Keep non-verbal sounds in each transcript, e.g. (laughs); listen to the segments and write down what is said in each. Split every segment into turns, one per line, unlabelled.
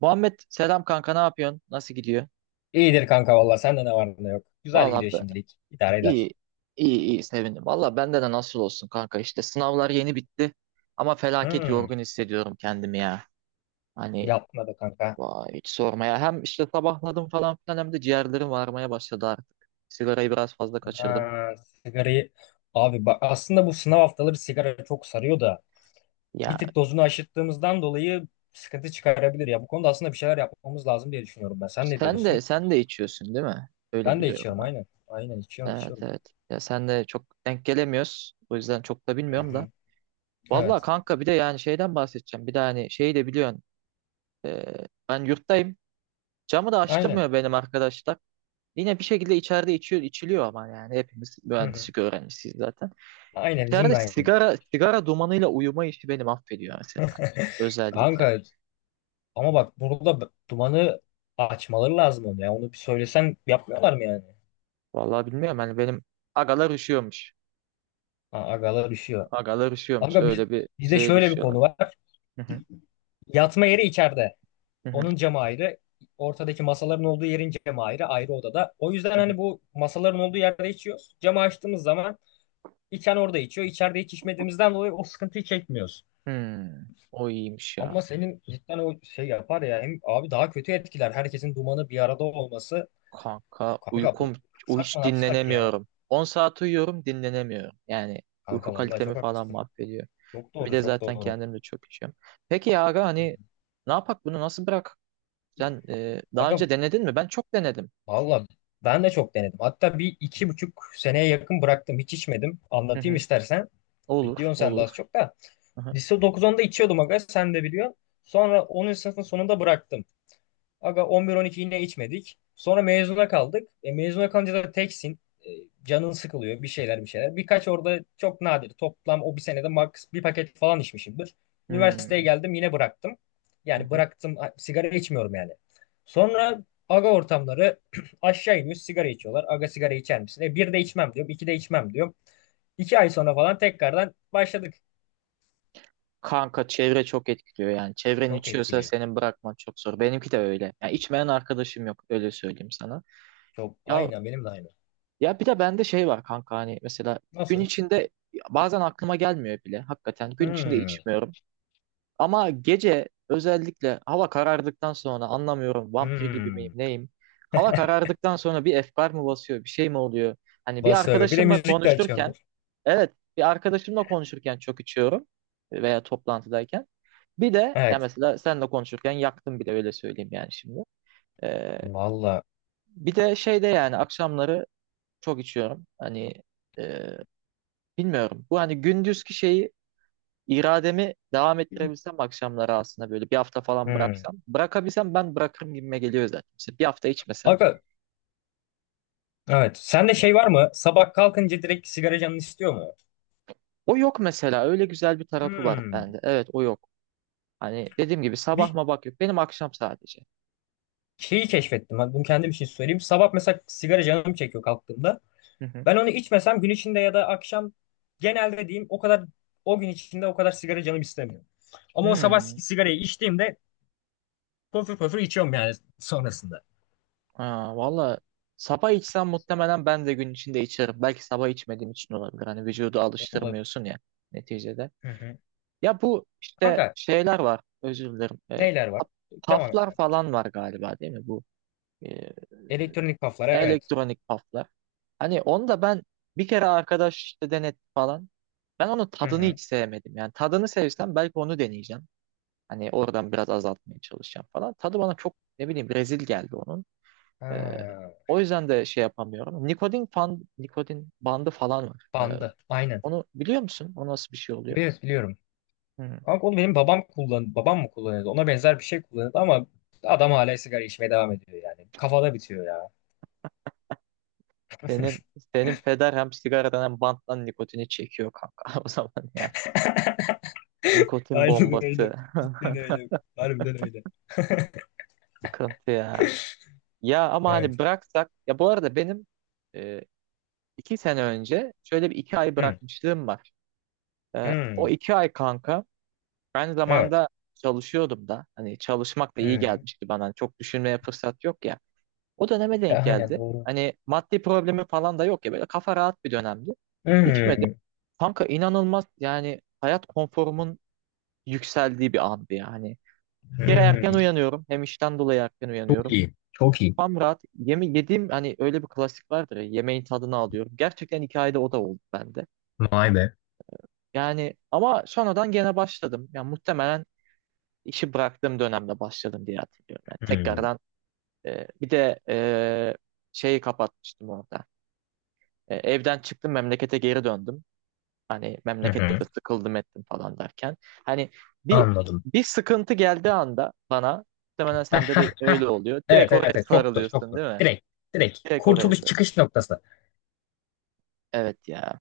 Muhammed selam kanka ne yapıyorsun? Nasıl gidiyor?
İyidir kanka valla sende ne var ne yok. Güzel
Valla
gidiyor
ben,
şimdilik. İdare
iyi
eder.
iyi iyi sevindim. Valla bende de nasıl olsun kanka işte sınavlar yeni bitti ama felaket
Hmm,
yorgun hissediyorum kendimi ya. Hani
yapma da kanka.
vay hiç sormaya. Hem işte sabahladım falan filan hem de ciğerlerim varmaya başladı artık. Sigarayı biraz fazla kaçırdım.
Ha, sigarayı abi bak aslında bu sınav haftaları sigara çok sarıyor da
Ya
bir tık dozunu aşırttığımızdan dolayı sıkıntı çıkarabilir ya. Bu konuda aslında bir şeyler yapmamız lazım diye düşünüyorum ben. Sen ne
sen de
diyorsun?
sen de içiyorsun değil mi? Öyle
Ben de
biliyorum
içiyorum
ben.
aynen. Aynen içiyorum
Evet,
içiyorum.
evet. Ya sen de çok denk gelemiyoruz. O yüzden çok da
Hı
bilmiyorum da.
hı.
Valla
Evet.
kanka bir de yani şeyden bahsedeceğim. Bir de hani şeyi de biliyorsun. Ee, ben yurttayım. Camı da
Aynen.
açtırmıyor benim arkadaşlar. Yine bir şekilde içeride içiyor, içiliyor ama yani hepimiz
Hı hı.
mühendislik öğrencisiyiz zaten.
Aynen bizim
İçeride
de aynı.
sigara dumanıyla uyuma işi beni affediyor mesela. Özellikle.
Kanka ama bak burada dumanı açmaları lazım onu ya. Onu bir söylesen yapmıyorlar mı yani?
Vallahi bilmiyorum hani benim agalar üşüyormuş.
Ha, agalar üşüyor.
Agalar üşüyormuş.
Aga biz,
Öyle bir
bizde
şeye
şöyle bir
düşüyorlar.
konu var.
Hı hı,
Yatma yeri içeride.
hı hı,
Onun camı ayrı. Ortadaki masaların olduğu yerin camı ayrı. Ayrı odada. O yüzden
hı hı.
hani bu masaların olduğu yerde içiyoruz. Camı açtığımız zaman içen orada içiyor. İçeride hiç içmediğimizden dolayı o sıkıntıyı çekmiyoruz.
O iyiymiş ya.
Ama senin cidden o şey yapar ya. Hem abi daha kötü etkiler. Herkesin dumanı bir arada olması.
Kanka
Kanka
uykum
sakma
hiç
ne yapsak ya.
dinlenemiyorum. 10 saat uyuyorum dinlenemiyorum. Yani uyku
Kanka vallahi
kalitemi
çok
falan
haklısın.
mahvediyor.
Çok
Bir
doğru
de
çok
zaten
doğru.
kendim de çok içiyorum. Peki ya aga
Hı hı.
hani ne yapak bunu nasıl bırak? Sen daha
Aga
önce denedin mi? Ben çok denedim.
valla ben de çok denedim. Hatta bir 2,5 seneye yakın bıraktım. Hiç içmedim.
Hı
Anlatayım
hı.
istersen.
Olur,
Biliyorsun sen de az
olur.
çok da.
Hı hı.
Lise dokuz onda içiyordum aga sen de biliyorsun. Sonra 10. sınıfın sonunda bıraktım. Aga 11-12 yine içmedik. Sonra mezuna kaldık. E, mezuna kalınca da teksin. E, canın sıkılıyor bir şeyler bir şeyler. Birkaç orada çok nadir. Toplam o bir senede max bir paket falan içmişimdir. Üniversiteye
Hmm,
geldim yine bıraktım.
hı
Yani
hı.
bıraktım sigara içmiyorum yani. Sonra aga ortamları (clears throat) aşağı iniyor sigara içiyorlar. Aga sigara içer misin? E, bir de içmem diyorum. İki de içmem diyorum. 2 ay sonra falan tekrardan başladık.
Kanka çevre çok etkiliyor yani. Çevren
Çok
içiyorsa
etkiliyor.
senin bırakman çok zor. Benimki de öyle. Yani içmeyen arkadaşım yok öyle söyleyeyim sana.
Çok
Ya
aynen benim de aynı.
ya bir de bende şey var kanka hani mesela gün
Nasıl?
içinde bazen aklıma gelmiyor bile. Hakikaten gün içinde
Hmm.
içmiyorum. Ama gece özellikle hava karardıktan sonra anlamıyorum vampir gibi miyim
Hmm.
neyim? Hava karardıktan sonra bir efkar mı basıyor bir şey mi oluyor? Hani bir
Basarı. Bir de
arkadaşımla
müzik de
konuşurken
açıyordur.
evet bir arkadaşımla konuşurken çok içiyorum veya toplantıdayken. Bir de ya
Evet.
mesela senle konuşurken yaktım bile öyle söyleyeyim yani şimdi. Ee,
Valla.
bir de şeyde yani akşamları çok içiyorum. Hani e, bilmiyorum. Bu hani gündüzki şeyi. İrademi devam ettirebilsem akşamları aslında böyle bir hafta falan
Hmm.
bıraksam. Bırakabilsem ben bırakırım gibime geliyor zaten. İşte bir hafta içmesem.
Aga, evet. Sende şey var mı? Sabah kalkınca direkt sigara canın istiyor mu?
O yok mesela. Öyle güzel bir tarafı var
Hmm.
bende. Evet, o yok. Hani dediğim gibi sabah
Bir
mı bak yok. Benim akşam sadece.
şeyi keşfettim. Hadi bunu kendim için söyleyeyim. Sabah mesela sigara canım çekiyor kalktığımda.
Hı hı.
Ben onu içmesem gün içinde ya da akşam genelde diyeyim o kadar o gün içinde o kadar sigara canım istemiyor. Ama o sabah
Hmm.
sigarayı içtiğimde pöfür pöfür içiyorum yani sonrasında.
Ha, valla sabah içsem muhtemelen ben de gün içinde içerim. Belki sabah içmediğim için olabilir. Hani vücudu
Olabilir.
alıştırmıyorsun ya neticede.
Hı hı.
Ya bu işte
Kanka
şeyler var. Özür dilerim.
neler var?
Paf-
Devam et.
paflar falan var galiba değil mi bu? Ee,
Elektronik kaflar evet.
elektronik paflar. Hani onu da ben bir kere arkadaş işte denetti falan. Ben onun
Hı
tadını
hı.
hiç sevmedim. Yani tadını sevsem belki onu deneyeceğim. Hani oradan biraz azaltmaya çalışacağım falan. Tadı bana çok ne bileyim rezil geldi onun. Ee,
Ha,
o yüzden de şey yapamıyorum. Nikotin bandı falan var.
bandı. Aynen.
Onu biliyor musun? O nasıl bir şey oluyor?
Evet biliyorum.
Hı.
Kanka onu benim babam babam mı kullanıyordu? Ona benzer bir şey kullanıyordu ama adam hala sigara içmeye devam ediyor yani. Kafada bitiyor ya.
Senin senin peder hem sigaradan hem banttan nikotini çekiyor kanka. (laughs) O zaman yani
(laughs)
nikotin
Aynen öyle.
bombası.
Cidden öyle. Harbiden öyle.
(laughs) Sıkıntı ya. Ya ama hani
Evet.
bıraksak ya bu arada benim e, 2 sene önce şöyle bir 2 ay
Hmm.
bırakmışlığım var. O
Hmm.
2 ay kanka aynı
Evet.
zamanda çalışıyordum da hani çalışmak da iyi
Hmm.
gelmişti bana. Hani çok düşünmeye fırsat yok ya. O döneme
E,
denk
aynen
geldi.
doğru.
Hani maddi problemi falan da yok ya böyle kafa rahat bir dönemdi. İçmedim.
Hmm.
Kanka inanılmaz yani hayat konforumun yükseldiği bir andı yani. Bir kere erken
Hmm.
uyanıyorum. Hem işten dolayı erken
Çok
uyanıyorum.
iyi. Çok iyi.
Tam rahat. Yediğim hani öyle bir klasik vardır ya, yemeğin tadını alıyorum. Gerçekten hikayede o da oldu bende.
Vay be.
Yani ama sonradan gene başladım. Yani muhtemelen işi bıraktığım dönemde başladım diye hatırlıyorum. Yani
Hmm.
tekrardan bir de şeyi kapatmıştım orada. Evden çıktım memlekete geri döndüm. Hani
Hı
memlekette
hı.
de sıkıldım ettim falan derken. Hani bir
Anladım.
bir sıkıntı geldiği anda bana muhtemelen sende de öyle
(laughs)
oluyor. Direkt
Evet, evet,
oraya
evet. Çok doğru, çok
sarılıyorsun
doğru.
değil mi?
Direkt, direkt.
Direkt oraya
Kurtuluş
sarılıyorsun.
çıkış noktası.
Evet ya.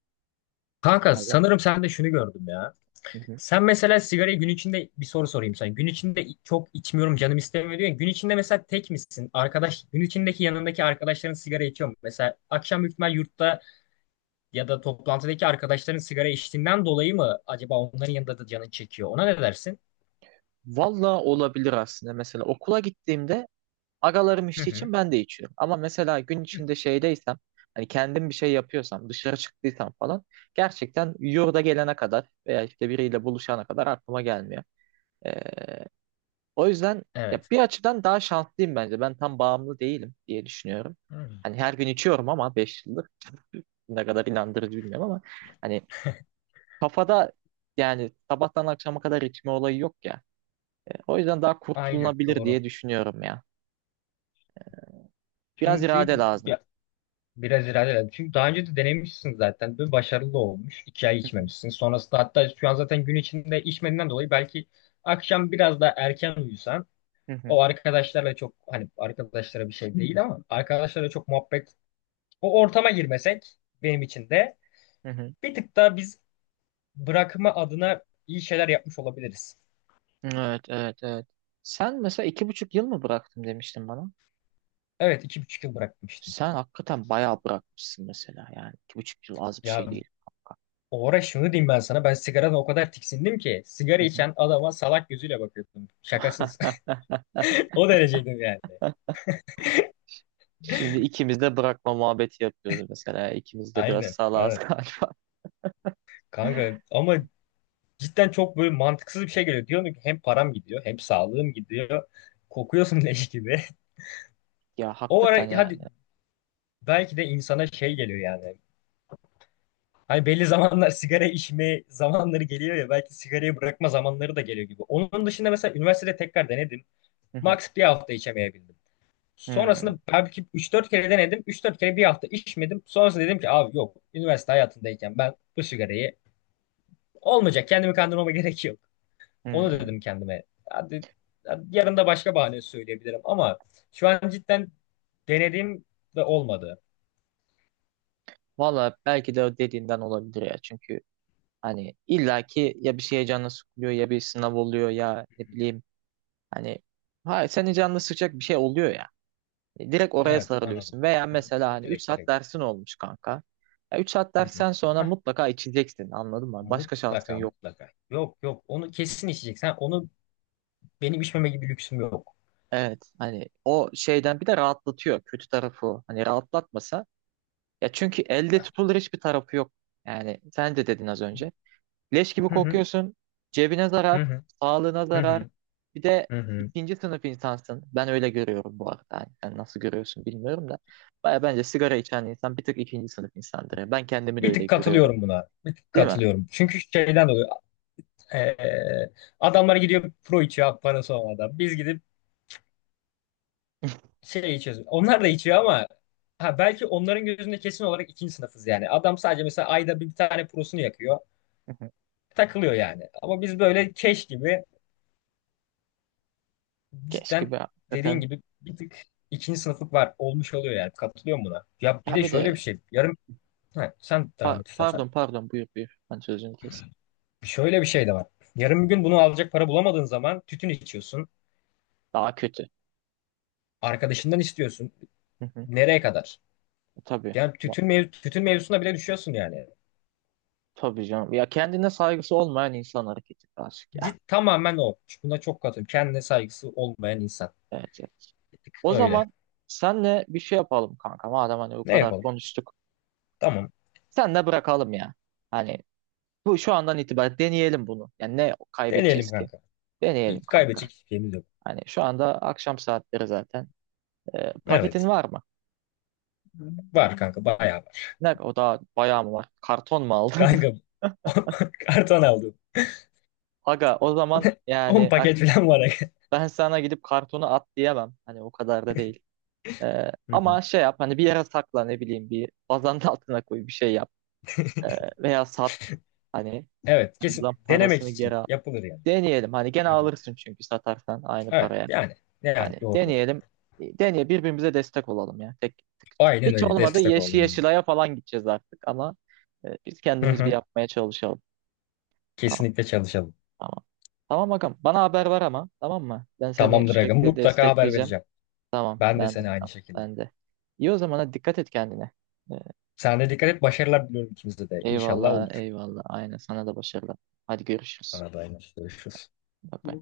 Kanka sanırım sen de şunu gördüm ya.
Hı hı.
Sen mesela sigarayı gün içinde bir soru sorayım sana. Gün içinde çok içmiyorum canım istemiyor diyor ya. Gün içinde mesela tek misin? Arkadaş gün içindeki yanındaki arkadaşların sigara içiyor mu? Mesela akşam büyük ihtimal yurtta ya da toplantıdaki arkadaşların sigara içtiğinden dolayı mı acaba onların yanında da canın çekiyor? Ona ne dersin?
Valla olabilir aslında. Mesela okula gittiğimde agalarım
Hı
içtiği
hı.
için ben de içiyorum. Ama mesela gün içinde şeydeysem hani kendim bir şey yapıyorsam dışarı çıktıysam falan gerçekten yurda gelene kadar veya işte biriyle buluşana kadar aklıma gelmiyor. Ee, o yüzden ya
Evet.
bir açıdan daha şanslıyım bence. Ben tam bağımlı değilim diye düşünüyorum.
Hmm.
Hani her gün içiyorum ama 5 yıldır ne kadar inandırıcı bilmiyorum ama hani kafada yani sabahtan akşama kadar içme olayı yok ya. O yüzden daha
Aynen
kurtulunabilir
doğru.
diye düşünüyorum ya. Biraz
Çünkü
irade lazım.
ya biraz ilerleyelim. Çünkü daha önce de denemişsin zaten. Bir başarılı olmuş. 2 ay
Hı hı,
içmemişsin. Sonrasında hatta şu an zaten gün içinde içmediğinden dolayı belki akşam biraz daha erken uyusan
hı hı,
o arkadaşlarla çok hani arkadaşlara bir şey değil ama arkadaşlarla çok muhabbet o ortama girmesek benim için de
hı hı.
bir tık daha biz bırakma adına iyi şeyler yapmış olabiliriz.
Evet, evet, evet. Sen mesela 2,5 yıl mı bıraktım demiştin bana.
Evet 2,5 yıl bırakmıştım.
Sen hakikaten bayağı bırakmışsın mesela yani. 2,5 yıl az bir
Ya
şey değil kanka.
o ara şunu diyeyim ben sana ben sigaradan o kadar tiksindim ki sigara
Hı hı.
içen adama salak gözüyle bakıyordum. Şakasız. (laughs)
(laughs)
O dereceydim yani.
Şimdi ikimiz de bırakma muhabbeti yapıyoruz mesela. İkimiz de biraz
Aynen.
salağız (laughs)
Evet.
galiba.
Kanka ama cidden çok böyle mantıksız bir şey geliyor. Diyorsun ki hem param gidiyor hem sağlığım gidiyor. Kokuyorsun leş gibi. (laughs)
Ya
O
hakikaten
ara hadi
yani.
belki de insana şey geliyor yani. Hani belli zamanlar sigara içme zamanları geliyor ya belki sigarayı bırakma zamanları da geliyor gibi. Onun dışında mesela üniversitede tekrar denedim.
Hı hı.
Max bir hafta içemeyebildim.
Hmm,
Sonrasında belki 3-4 kere denedim. 3-4 kere bir hafta içmedim. Sonrasında dedim ki abi yok üniversite hayatındayken ben bu sigarayı olmayacak. Kendimi kandırmama (laughs) gerek yok. Onu
hmm.
dedim kendime. Hadi, hadi yarın da başka bahane söyleyebilirim ama şu an cidden denediğim de olmadı.
Valla belki de dediğinden olabilir ya. Çünkü hani illaki ya bir şeye canını sıkılıyor ya bir sınav oluyor ya ne bileyim hani hayır senin canını sıkacak bir şey oluyor ya. Direkt oraya
Evet anladım.
sarılıyorsun. Veya
Hı-hı.
mesela hani 3
Direkt
saat
direkt.
dersin olmuş kanka. 3 saat
Hı-hı.
dersten sonra
Hah,
mutlaka içeceksin anladın mı? Başka şansın
mutlaka
yok.
mutlaka. Yok yok onu kesin içecek. Sen onu benim içmeme gibi lüksüm yok.
Evet hani o şeyden bir de rahatlatıyor kötü tarafı o. Hani rahatlatmasa ya çünkü elde tutulur hiçbir tarafı yok. Yani sen de dedin az önce. Leş gibi
Hı-hı.
kokuyorsun. Cebine zarar,
Hı-hı.
sağlığına zarar.
Hı-hı.
Bir de
Hı-hı.
ikinci sınıf insansın. Ben öyle görüyorum bu arada. Yani sen nasıl görüyorsun bilmiyorum da. Baya bence sigara içen insan bir tık ikinci sınıf insandır ya. Ben kendimi de
Bir
öyle
tık
görüyorum.
katılıyorum buna. Bir tık
Değil mi?
katılıyorum. Çünkü şeyden dolayı eee, adamlar gidiyor pro içiyor parası olmadan. Biz gidip şey içiyoruz. Onlar da içiyor ama ha, belki onların gözünde kesin olarak ikinci sınıfız yani. Adam sadece mesela ayda bir tane prosunu yakıyor.
Hı hı.
Takılıyor yani. Ama biz böyle keş gibi
Keşke
cidden
be
dediğin
hakikaten.
gibi bir tık ikinci sınıflık var. Olmuş oluyor yani. Katılıyorum buna. Ya bir
Ya
de
bir
şöyle
de
bir şey. Yarın ha, sen devam et istersen.
pardon pardon buyur buyur. Ben sözünü kes.
Şöyle bir şey de var. Yarın bir gün bunu alacak para bulamadığın zaman tütün içiyorsun.
Daha kötü.
Arkadaşından istiyorsun.
Hı hı.
Nereye kadar?
Tabii.
Yani
Ma-
tütün, tütün mevzusuna bile düşüyorsun yani.
Tabii canım. Ya kendine saygısı olmayan insan hareketi aşık ya.
Git tamamen o. Buna çok katılıyorum. Kendine saygısı olmayan insan.
Evet, evet.
Bir tık
O
öyle.
zaman senle bir şey yapalım kanka. Madem hani bu
Ne
kadar
yapalım?
konuştuk.
Tamam.
Senle bırakalım ya. Hani bu şu andan itibaren deneyelim bunu. Yani ne
Deneyelim
kaybedeceğiz ki?
kanka.
Deneyelim
İlk
kanka.
kaybedecek hiçbir şeyimiz yok.
Hani şu anda akşam saatleri zaten. Paketin
Evet.
var mı?
Var kanka. Bayağı var.
Ne o da bayağı mı var? Karton mu aldın?
Kanka (laughs) karton aldım.
(laughs) Aga o zaman
(laughs) 10
yani
paket falan var.
ben sana gidip kartonu at diyemem. Hani o kadar da değil.
(laughs) Hı hı.
Ama şey yap hani bir yere sakla ne bileyim bir bazanın altına koy bir şey yap. Veya sat. Hani
Evet. Kesin
lan
denemek
parasını
için
geri al.
yapılır yani.
Deneyelim. Hani gene
Hı hı.
alırsın çünkü satarsan aynı
Evet.
paraya.
Yani. Yani
Hani
doğru doğru.
deneyelim. Deneye birbirimize destek olalım ya. Tek
Aynen
hiç
öyle.
olmadı
Destek olun bize.
Yeşilay'a falan gideceğiz artık ama biz
Hı
kendimiz bir
hı.
yapmaya çalışalım. Tamam.
Kesinlikle çalışalım.
Tamam. Tamam bakalım. Bana haber ver ama. Tamam mı? Ben seni
Tamamdır aga.
sürekli
Mutlaka haber
destekleyeceğim.
vereceğim.
Tamam.
Ben de
Ben de.
seni aynı
Tamam,
şekilde.
ben de. İyi o zaman hadi dikkat et kendine. E,
Sen de dikkat et. Başarılar diliyorum ikimize de. İnşallah
eyvallah.
olur.
Eyvallah. Aynen. Sana da başarılar. Hadi görüşürüz.
Arada tamam. Yine görüşürüz.
Bye bye.